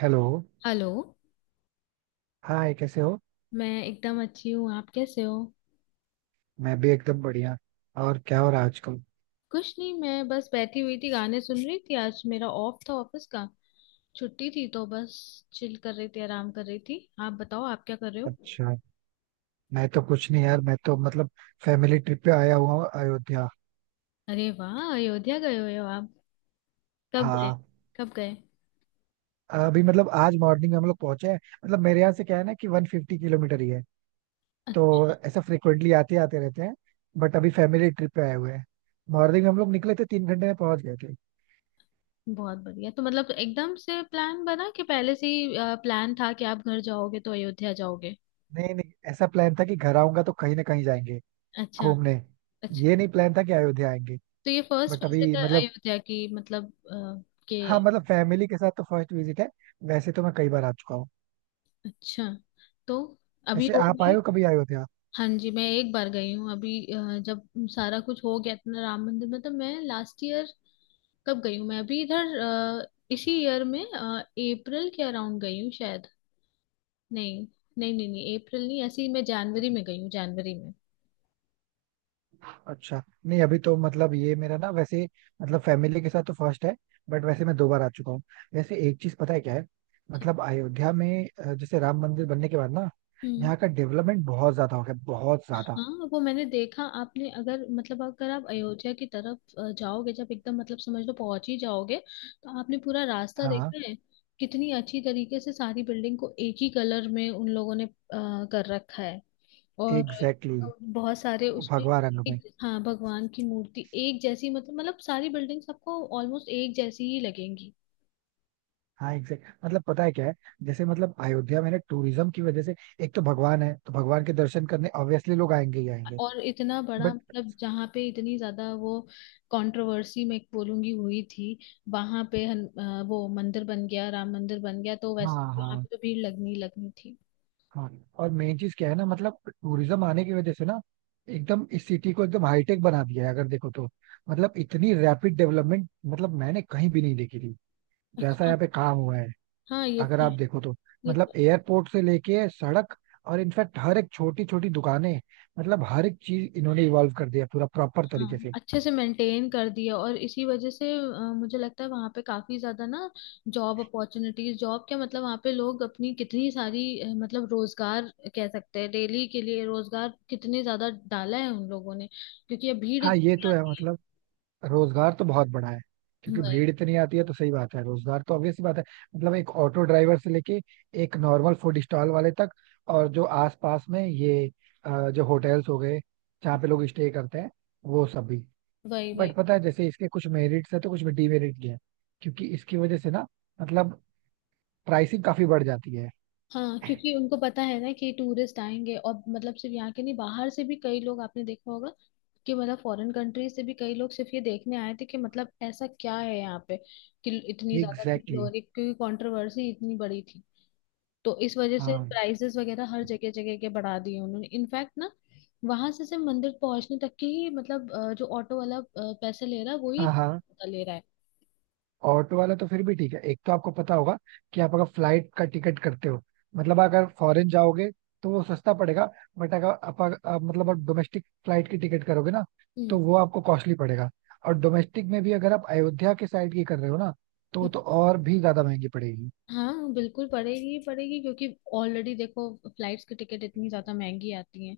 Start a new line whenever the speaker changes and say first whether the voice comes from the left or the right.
right: Hello.
left: Hello.
right: Hi, कैसे हो?
left: मैं एकदम अच्छी हूँ, आप कैसे हो?
right: मैं भी एकदम बढ़िया। और क्या हो रहा है आजकल?
left: कुछ नहीं, मैं बस बैठी हुई थी, गाने सुन रही थी। आज मेरा ऑफ था ऑफिस का, छुट्टी थी तो बस चिल कर रही थी, आराम कर रही थी। आप बताओ, आप क्या कर रहे हो?
right: अच्छा। मैं तो कुछ नहीं यार, मैं तो मतलब फैमिली ट्रिप पे आया हुआ हूँ अयोध्या।
left: अरे वाह! अयोध्या गए हुए हो आप? कब गए?
right: हाँ,
left: कब गए?
right: अभी मतलब आज मॉर्निंग में हम लोग पहुंचे हैं। मतलब मेरे यहाँ से क्या है ना कि 150 किलोमीटर ही है। तो
left: अच्छा।
right: ऐसा फ्रिक्वेंटली आते आते रहते हैं। बट अभी फैमिली ट्रिप पे आए हुए हैं। मॉर्निंग में हम लोग निकले थे, 3 घंटे में पहुंच गए थे।
left: बहुत बढ़िया। तो मतलब एकदम से प्लान बना कि पहले से ही प्लान था कि आप घर जाओगे तो अयोध्या जाओगे?
right: नहीं नहीं, ऐसा प्लान था कि घर आऊंगा तो कहीं ना कहीं जाएंगे
left: अच्छा।
right: घूमने।
left: अच्छा।
right: ये नहीं प्लान था कि अयोध्या आएंगे।
left: तो ये फर्स्ट
right: बट अभी
left: विजिट है
right: मतलब।
left: अयोध्या की मतलब? अ, के
right: हाँ मतलब फैमिली के साथ तो फर्स्ट विजिट है। वैसे तो मैं कई बार आ चुका हूँ।
left: अच्छा, तो अभी
right: वैसे
left: हो
right: आप आए
left: गई?
right: हो कभी? आए होते आप।
left: हाँ जी, मैं एक बार गई हूँ अभी जब सारा कुछ हो गया अपना राम मंदिर में, तो मैं लास्ट ईयर कब गई हूँ मैं अभी इधर इसी ईयर में अप्रैल के अराउंड गई हूँ शायद। नहीं। नहीं, नहीं, नहीं, अप्रैल नहीं, ऐसे ही मैं जनवरी में गई हूँ, जनवरी में।
right: अच्छा नहीं, अभी तो मतलब ये मेरा ना वैसे, मतलब फैमिली के साथ तो फर्स्ट है। बट वैसे मैं दो बार आ चुका हूँ। वैसे एक चीज पता है क्या है। मतलब अयोध्या में जैसे राम मंदिर बनने के बाद ना,
left: हम्म।
right: यहाँ का डेवलपमेंट बहुत ज्यादा हो गया, बहुत ज्यादा।
left: हाँ, वो मैंने देखा। आपने अगर मतलब, अगर आप अयोध्या की तरफ जाओगे, जब एकदम मतलब समझ लो पहुंच ही जाओगे, तो आपने पूरा रास्ता
right: हाँ
left: देखा है। कितनी अच्छी तरीके से सारी बिल्डिंग को एक ही कलर में उन लोगों ने कर रखा है। और
right: एग्जैक्टली exactly,
left: बहुत सारे उसमें
right: भगवा रंग में।
left: एक, हाँ, भगवान की मूर्ति एक जैसी, मतलब सारी बिल्डिंग्स आपको ऑलमोस्ट एक जैसी ही लगेंगी।
right: हाँ एग्जैक्ट, मतलब पता है क्या है? जैसे मतलब अयोध्या में ना टूरिज्म की वजह से, एक तो भगवान है तो भगवान के दर्शन करने ऑब्वियसली लोग आएंगे ही आएंगे।
left: और इतना बड़ा
right: बट
left: मतलब जहाँ पे इतनी ज्यादा वो कंट्रोवर्सी, मैं बोलूंगी, हुई थी, वहां पे वो मंदिर बन गया, राम मंदिर बन गया, तो
right: हाँ,
left: वैसे यहाँ
right: हाँ,
left: पे तो भीड़ लगनी ही लगनी थी।
right: हाँ। और मेन चीज क्या है ना मतलब टूरिज्म आने की वजह से ना, एकदम इस सिटी को एकदम हाईटेक बना दिया है अगर देखो तो। मतलब इतनी रैपिड डेवलपमेंट मतलब मैंने कहीं भी नहीं देखी थी जैसा
left: हाँ,
right: यहाँ पे काम हुआ है।
left: हाँ। ये
right: अगर
left: तो
right: आप देखो तो
left: ये
right: मतलब
left: तो
right: एयरपोर्ट से लेके सड़क, और इनफैक्ट हर एक छोटी छोटी दुकानें, मतलब हर एक चीज इन्होंने इवॉल्व कर दिया पूरा प्रॉपर तरीके
left: हाँ,
right: से।
left: अच्छे से मेंटेन कर दिया। और इसी वजह से मुझे लगता है वहाँ पे काफी ज्यादा ना जॉब अपॉर्चुनिटीज, जॉब क्या मतलब, वहाँ पे लोग अपनी कितनी सारी मतलब रोजगार कह सकते हैं, डेली के लिए रोजगार कितने ज्यादा डाला है उन लोगों ने, क्योंकि अब भीड़
right: हाँ ये
left: इतनी
right: तो है,
left: आती है।
right: मतलब रोजगार तो बहुत बड़ा है। क्योंकि
left: वही,
right: भीड़ इतनी आती है तो सही बात है, रोजगार तो ऑब्वियस सी बात है। मतलब एक ऑटो ड्राइवर से लेके एक नॉर्मल फूड स्टॉल वाले तक, और जो आसपास में ये जो होटल्स हो गए, जहाँ पे लोग स्टे करते हैं, वो सब भी।
left: वही,
right: बट
left: वही।
right: पता है, जैसे इसके कुछ मेरिट्स है तो कुछ डीमेरिट भी है। क्योंकि इसकी वजह से ना मतलब प्राइसिंग काफी बढ़ जाती है।
left: हाँ, क्योंकि उनको पता है ना कि टूरिस्ट आएंगे, और मतलब सिर्फ यहाँ के नहीं, बाहर से भी कई लोग आपने देखा होगा कि मतलब फॉरेन कंट्रीज से भी कई लोग सिर्फ ये देखने आए थे कि मतलब ऐसा क्या है यहाँ पे कि इतनी ज्यादा
right: एग्जैक्टली
left: भीड़ हो
right: exactly।
left: रही, क्योंकि कंट्रोवर्सी इतनी बड़ी थी। तो इस वजह से
right: हाँ,
left: प्राइसेस वगैरह हर जगह जगह के बढ़ा दिए उन्होंने, इनफैक्ट ना वहां से सिर्फ मंदिर पहुंचने तक की ही मतलब जो ऑटो वाला पैसे ले रहा है वो ही
right: हाँ, हाँ।
left: ले रहा है।
right: ऑटो वाला तो फिर भी ठीक है। एक तो आपको पता होगा कि आप अगर फ्लाइट का टिकट करते हो, मतलब अगर फॉरेन जाओगे तो वो सस्ता पड़ेगा। बट अगर आप मतलब आप डोमेस्टिक फ्लाइट की टिकट करोगे ना, तो
left: हम्म।
right: वो आपको कॉस्टली पड़ेगा। और डोमेस्टिक में भी अगर आप अयोध्या के साइड की कर रहे हो ना, तो वो तो और भी ज्यादा महंगी पड़ेगी।
left: हाँ, बिल्कुल पड़ेगी ही पड़ेगी, क्योंकि ऑलरेडी देखो फ्लाइट्स की टिकट इतनी ज्यादा महंगी आती हैं।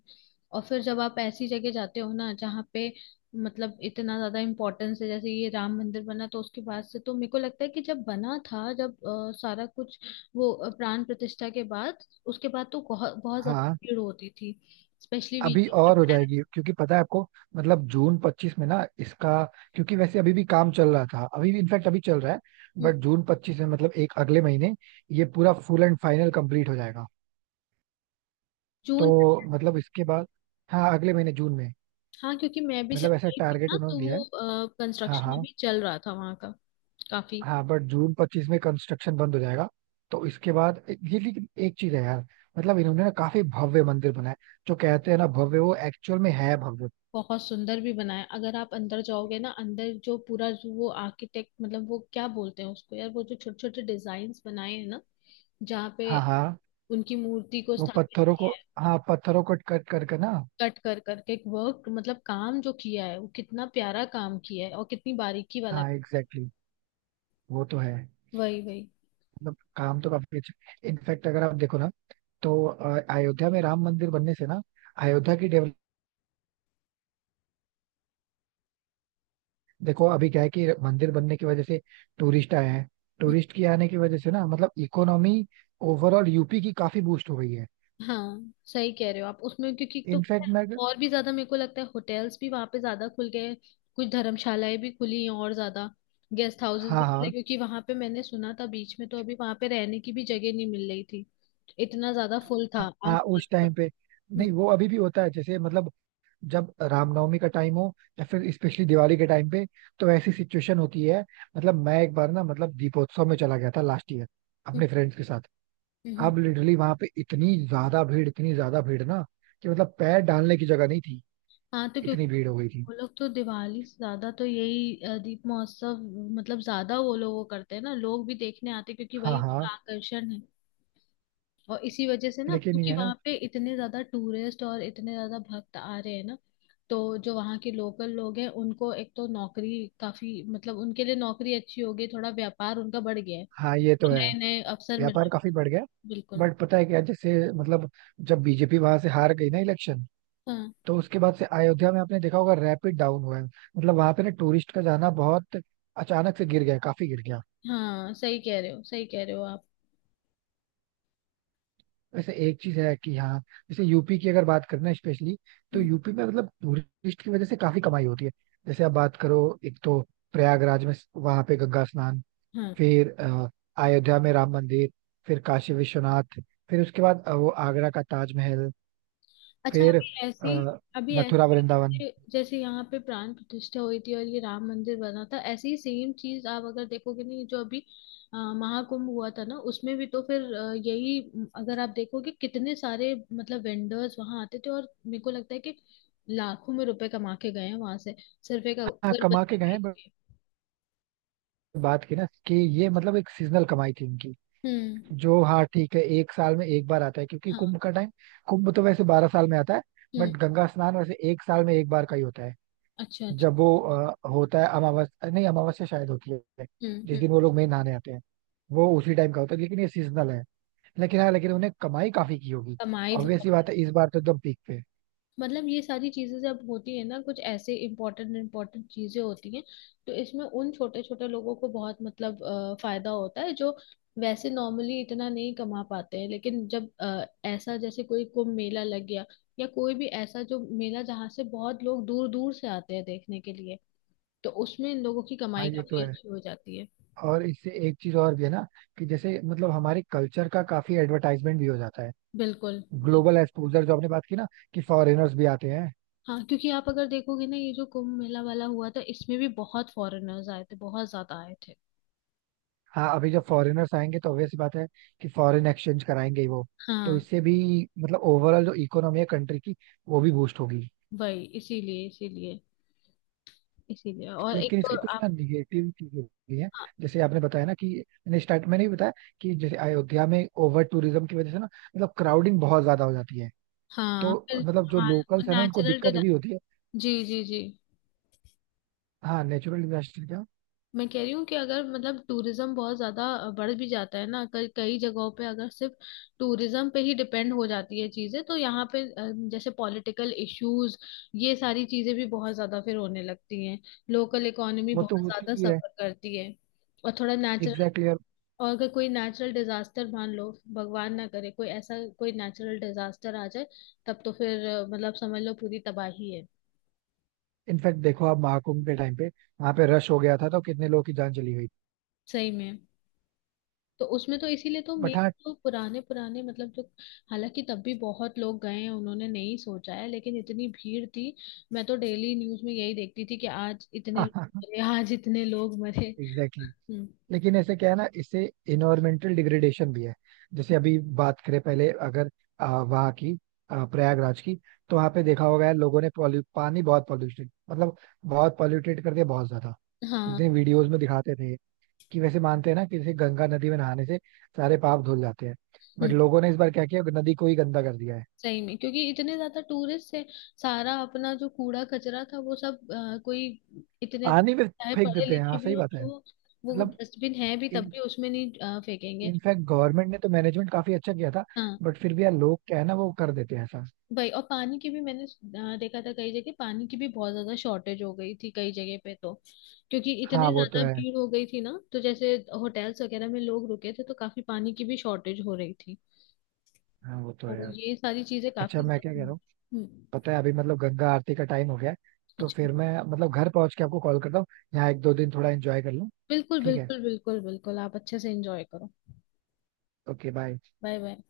left: और फिर जब आप ऐसी जगह जाते हो ना जहाँ पे मतलब इतना ज्यादा इम्पोर्टेंस है, जैसे ये राम मंदिर बना, तो उसके बाद से तो मेरे को लगता है कि जब बना था, जब सारा कुछ वो प्राण प्रतिष्ठा के बाद, उसके बाद तो बहुत बहुत ज्यादा
right: हाँ
left: भीड़ होती थी, स्पेशली
right: अभी
left: वीकेंड
right: और हो जाएगी, क्योंकि पता है आपको, मतलब जून 25 में ना इसका, क्योंकि वैसे अभी भी काम चल रहा था, अभी भी इनफैक्ट अभी चल रहा है।
left: पे।
right: बट जून 25 में मतलब एक अगले महीने ये पूरा फुल एंड फाइनल कंप्लीट हो जाएगा।
left: जून।
right: तो मतलब इसके बाद, हाँ अगले महीने जून में,
left: हाँ, क्योंकि मैं भी जब
right: मतलब ऐसा
left: गई थी
right: टारगेट
left: ना
right: उन्होंने
left: तो
right: दिया है।
left: वो
right: हाँ,
left: कंस्ट्रक्शन
right: हाँ,
left: अभी चल रहा था वहाँ का काफी।
right: हाँ। बट जून 25 में कंस्ट्रक्शन बंद हो जाएगा। तो इसके बाद ये, लेकिन एक चीज है यार, मतलब इन्होंने ना काफी भव्य मंदिर बनाया। जो कहते हैं ना भव्य, वो एक्चुअल में है भव्य।
left: बहुत सुंदर भी बनाया। अगर आप अंदर जाओगे ना, अंदर जो पूरा, जो वो आर्किटेक्ट मतलब वो क्या बोलते हैं उसको यार, वो जो छोटे छोटे डिजाइन्स बनाए हैं ना, जहाँ पे
right: हाँ हाँ,
left: उनकी मूर्ति को
right: वो
left: स्थापित
right: पत्थरों को,
left: किया है,
right: हाँ पत्थरों को कट कर कर ना।
left: कट कर करके वर्क मतलब काम जो किया है, वो कितना प्यारा काम किया है और कितनी बारीकी वाला।
right: हाँ एग्जैक्टली exactly, वो तो है।
left: वही, वही।
right: मतलब काम तो काफी अच्छा, इनफैक्ट अगर आप देखो ना, तो अयोध्या में राम मंदिर बनने से ना, अयोध्या की, देखो अभी क्या है कि मंदिर बनने की वजह से टूरिस्ट आए हैं। टूरिस्ट के आने की वजह से ना मतलब इकोनॉमी, ओवरऑल यूपी की काफी बूस्ट हो गई है।
left: हाँ, सही कह रहे हो आप उसमें, क्योंकि तो पता
right: इनफैक्ट
left: है,
right: मैं,
left: और भी ज्यादा मेरे को लगता है होटल्स भी वहां पे ज्यादा खुल गए हैं। कुछ धर्मशालाएं भी खुली हैं, और ज्यादा गेस्ट हाउसेस भी
right: हाँ, हाँ,
left: खुले, क्योंकि वहां पे मैंने सुना था बीच में तो अभी वहां पे रहने की भी जगह नहीं मिल रही थी, इतना ज्यादा फुल
right: हाँ,
left: था,
right: हाँ,
left: आज तक
right: उस
left: का।
right: टाइम पे।
left: हम्म।
right: नहीं वो अभी भी होता है, जैसे मतलब जब रामनवमी का टाइम हो, या फिर स्पेशली दिवाली के टाइम पे, तो ऐसी सिचुएशन होती है। मतलब मैं एक बार ना, मतलब दीपोत्सव में चला गया था लास्ट ईयर
left: हम्म।
right: अपने फ्रेंड्स के साथ।
left: हम्म। हम्म।
right: अब लिटरली वहां पे इतनी ज्यादा भीड़, इतनी ज्यादा भीड़ ना कि मतलब पैर डालने की जगह नहीं थी,
left: हाँ, तो क्योंकि
right: इतनी भीड़ हो गई थी।
left: वो लोग तो दिवाली से ज्यादा तो यही दीप महोत्सव मतलब ज्यादा वो लोग वो करते हैं ना, लोग भी देखने आते हैं, क्योंकि
right: हाँ
left: वही
right: हाँ,
left: उनका आकर्षण है। और इसी वजह से ना,
right: लेकिन ये
left: क्योंकि
right: है ना।
left: वहां पे इतने ज्यादा टूरिस्ट और इतने ज्यादा भक्त आ रहे हैं ना, तो जो वहाँ के लोकल लोग हैं उनको एक तो नौकरी काफी मतलब, उनके लिए नौकरी अच्छी हो गई, थोड़ा व्यापार उनका बढ़ गया है,
right: हाँ ये तो
left: तो
right: है,
left: नए नए अवसर मिल
right: व्यापार
left: रहे
right: काफी
left: हैं।
right: बढ़ गया।
left: बिल्कुल।
right: बट पता है क्या, जैसे मतलब जब बीजेपी वहां से हार गई ना इलेक्शन,
left: हाँ,
right: तो उसके बाद से अयोध्या में आपने देखा होगा रैपिड डाउन हुआ है, मतलब वहां पे ना टूरिस्ट का जाना बहुत अचानक से गिर गया, काफी गिर गया।
left: हाँ, सही कह रहे हो, सही कह रहे हो आप।
right: वैसे एक चीज है कि हाँ, जैसे यूपी की अगर बात करना स्पेशली, तो
left: हम्म।
right: यूपी में मतलब टूरिस्ट की वजह से काफी कमाई होती है। जैसे आप बात करो, एक तो प्रयागराज में वहां पे गंगा स्नान,
left: हाँ।
right: फिर अयोध्या में राम मंदिर, फिर काशी विश्वनाथ, फिर उसके बाद वो आगरा का ताजमहल,
left: अच्छा,
right: फिर
left: अभी ऐसी
right: अ,
left: अभी
right: मथुरा
left: ऐसी
right: वृंदावन।
left: जैसे जैसे यहाँ पे प्राण प्रतिष्ठा हुई थी और ये राम मंदिर बना था, ऐसी ही सेम चीज आप अगर देखोगे, नहीं, जो अभी महाकुंभ हुआ था ना उसमें भी, तो फिर यही, अगर आप देखोगे, कितने सारे मतलब वेंडर्स वहां आते थे, और मेरे को लगता है कि लाखों में रुपए कमा के गए हैं वहां से, सिर्फ एक
right: हाँ कमा के
left: अगरबत्ती
right: गए हैं,
left: बेच
right: बट
left: के।
right: बात की ना कि ये मतलब एक सीजनल कमाई थी इनकी।
left: हम्म।
right: जो हाँ ठीक है, एक साल में एक बार आता है, क्योंकि
left: हाँ।
right: कुंभ का टाइम, कुंभ तो वैसे 12 साल में आता है।
left: हम्म।
right: बट गंगा स्नान वैसे एक साल में एक बार का ही होता है।
left: अच्छा, अच्छा।
right: जब वो होता है अमावस्या, नहीं अमावस्या शायद होती है,
left: हम्म।
right: जिस
left: हम्म।
right: दिन वो लोग मेन नहाने आते हैं, वो उसी टाइम का होता है। लेकिन ये सीजनल है। लेकिन हाँ, लेकिन उन्हें कमाई काफी की होगी।
left: कमाई
right: ऑब्वियस सी
left: बहुत।
right: बात है, इस बार तो एकदम पीक पे।
left: मतलब ये सारी चीजें जब होती है ना, कुछ ऐसे इम्पोर्टेंट इम्पोर्टेंट चीजें होती हैं, तो इसमें उन छोटे छोटे लोगों को बहुत मतलब फायदा होता है, जो वैसे नॉर्मली इतना नहीं कमा पाते हैं, लेकिन जब ऐसा जैसे कोई कुंभ मेला लग गया, या कोई भी ऐसा जो मेला जहाँ से बहुत लोग दूर दूर से आते हैं देखने के लिए, तो उसमें इन लोगों की
right: हाँ
left: कमाई
right: ये तो
left: काफी
right: है।
left: अच्छी हो जाती है।
right: और इससे एक चीज और भी है ना, कि जैसे मतलब हमारे कल्चर का काफी एडवर्टाइजमेंट भी हो जाता है।
left: बिल्कुल।
right: ग्लोबल एक्सपोजर, जो आपने बात की ना कि फॉरेनर्स भी आते हैं।
left: हाँ, क्योंकि आप अगर देखोगे ना, ये जो कुंभ मेला वाला हुआ था इसमें भी बहुत फॉरेनर्स आए थे, बहुत ज्यादा आए थे।
right: हाँ अभी जब फॉरेनर्स आएंगे तो ऑब्वियस बात है कि फॉरेन एक्सचेंज कराएंगे ही वो। तो
left: हाँ।
right: इससे भी मतलब ओवरऑल जो इकोनॉमी है कंट्री की, वो भी बूस्ट होगी।
left: वही, इसीलिए, इसीलिए, इसीलिए, और एक
right: लेकिन
left: तो
right: इसके कुछ ना
left: आप
right: निगेटिव चीजें भी हैं। जैसे आपने बताया ना कि, मैंने भी बताया कि जैसे अयोध्या में ओवर टूरिज्म की वजह से ना मतलब क्राउडिंग बहुत ज्यादा हो जाती है।
left: हाँ,
right: तो
left: फिर
right: मतलब जो
left: हमारा
right: लोकल्स है ना, उनको
left: नेचुरल
right: दिक्कत भी होती है।
left: जी, जी, जी।
right: हाँ नेचुरल डिजास्टर क्या,
left: मैं कह रही हूँ कि अगर मतलब टूरिज्म बहुत ज्यादा बढ़ भी जाता है ना कई कई जगहों पे, अगर सिर्फ टूरिज्म पे ही डिपेंड हो जाती है चीजें, तो यहाँ पे जैसे पॉलिटिकल इश्यूज, ये सारी चीजें भी बहुत ज्यादा फिर होने लगती हैं। लोकल इकोनॉमी
right: वो तो
left: बहुत
right: होती
left: ज्यादा
right: ही है।
left: सफर करती है। और थोड़ा नेचुरल,
right: एग्जैक्टली, और
left: और अगर कोई नेचुरल डिजास्टर, मान लो भगवान ना करे, कोई ऐसा कोई नेचुरल डिजास्टर आ जाए, तब तो फिर मतलब समझ लो पूरी तबाही है।
right: इनफैक्ट देखो आप महाकुंभ के टाइम पे वहां पे रश हो गया था तो कितने लोगों की जान चली गई।
left: सही में। तो उसमें तो इसीलिए तो
right: बट
left: मेन
right: हाँ
left: जो पुराने पुराने मतलब जो, हालांकि तब भी बहुत लोग गए हैं, उन्होंने नहीं सोचा है, लेकिन इतनी भीड़ थी। मैं तो डेली न्यूज में यही देखती थी कि आज इतने
right: हाँ
left: लोग
right: हाँ,
left: मरे, आज इतने लोग मरे।
right: एग्जैक्टली।
left: हम्म।
right: लेकिन ऐसे क्या है ना, इससे इन्वायरमेंटल डिग्रेडेशन भी है। जैसे अभी बात करें पहले अगर वहाँ की, प्रयागराज की, तो वहाँ पे देखा होगा यार लोगों ने, पॉल्यू पानी बहुत पॉल्यूटेड, मतलब बहुत पॉल्यूटेड कर दिया, बहुत ज्यादा।
left: हाँ।
right: जितने वीडियोस में दिखाते थे कि, वैसे मानते हैं ना कि जैसे गंगा नदी में नहाने से सारे पाप धुल जाते हैं, बट
left: हम्म।
right: लोगों ने इस बार क्या किया नदी को ही गंदा कर दिया है।
left: सही में, क्योंकि इतने ज्यादा टूरिस्ट थे, सारा अपना जो कूड़ा कचरा था वो सब कोई, इतने
right: पानी में
left: चाहे
right: फेंक
left: पढ़े
right: देते हैं, हाँ
left: लिखे भी
right: सही
left: हो,
right: बात है।
left: तो वो
right: मतलब
left: डस्टबिन है भी तब
right: इन
left: भी उसमें नहीं फेंकेंगे।
right: इनफैक्ट गवर्नमेंट ने तो मैनेजमेंट काफी अच्छा किया था,
left: हाँ,
right: बट फिर भी यार लोग क्या है ना वो कर देते हैं ऐसा।
left: भाई। और पानी की भी मैंने देखा था, कई जगह पानी की भी बहुत ज्यादा शॉर्टेज हो गई थी कई जगह पे तो, क्योंकि इतने
right: हाँ वो तो
left: ज्यादा
right: है।
left: भीड़ हो गई थी ना, तो जैसे होटल्स वगैरह में लोग रुके थे, तो काफी पानी की भी शॉर्टेज हो रही थी।
right: हाँ वो तो है
left: तो
right: यार।
left: ये सारी चीजें
right: अच्छा
left: काफी
right: मैं
left: ज्यादा।
right: क्या कह रहा हूँ,
left: हम्म।
right: पता है अभी मतलब गंगा आरती का टाइम हो गया है। तो
left: अच्छा।
right: फिर मैं मतलब घर पहुंच के आपको कॉल करता हूँ। यहाँ एक दो दिन थोड़ा एंजॉय कर लूँ।
left: बिल्कुल,
right: ठीक है।
left: बिल्कुल, बिल्कुल, बिल्कुल, आप अच्छे से एंजॉय करो।
right: Okay bye.
left: Bye, bye.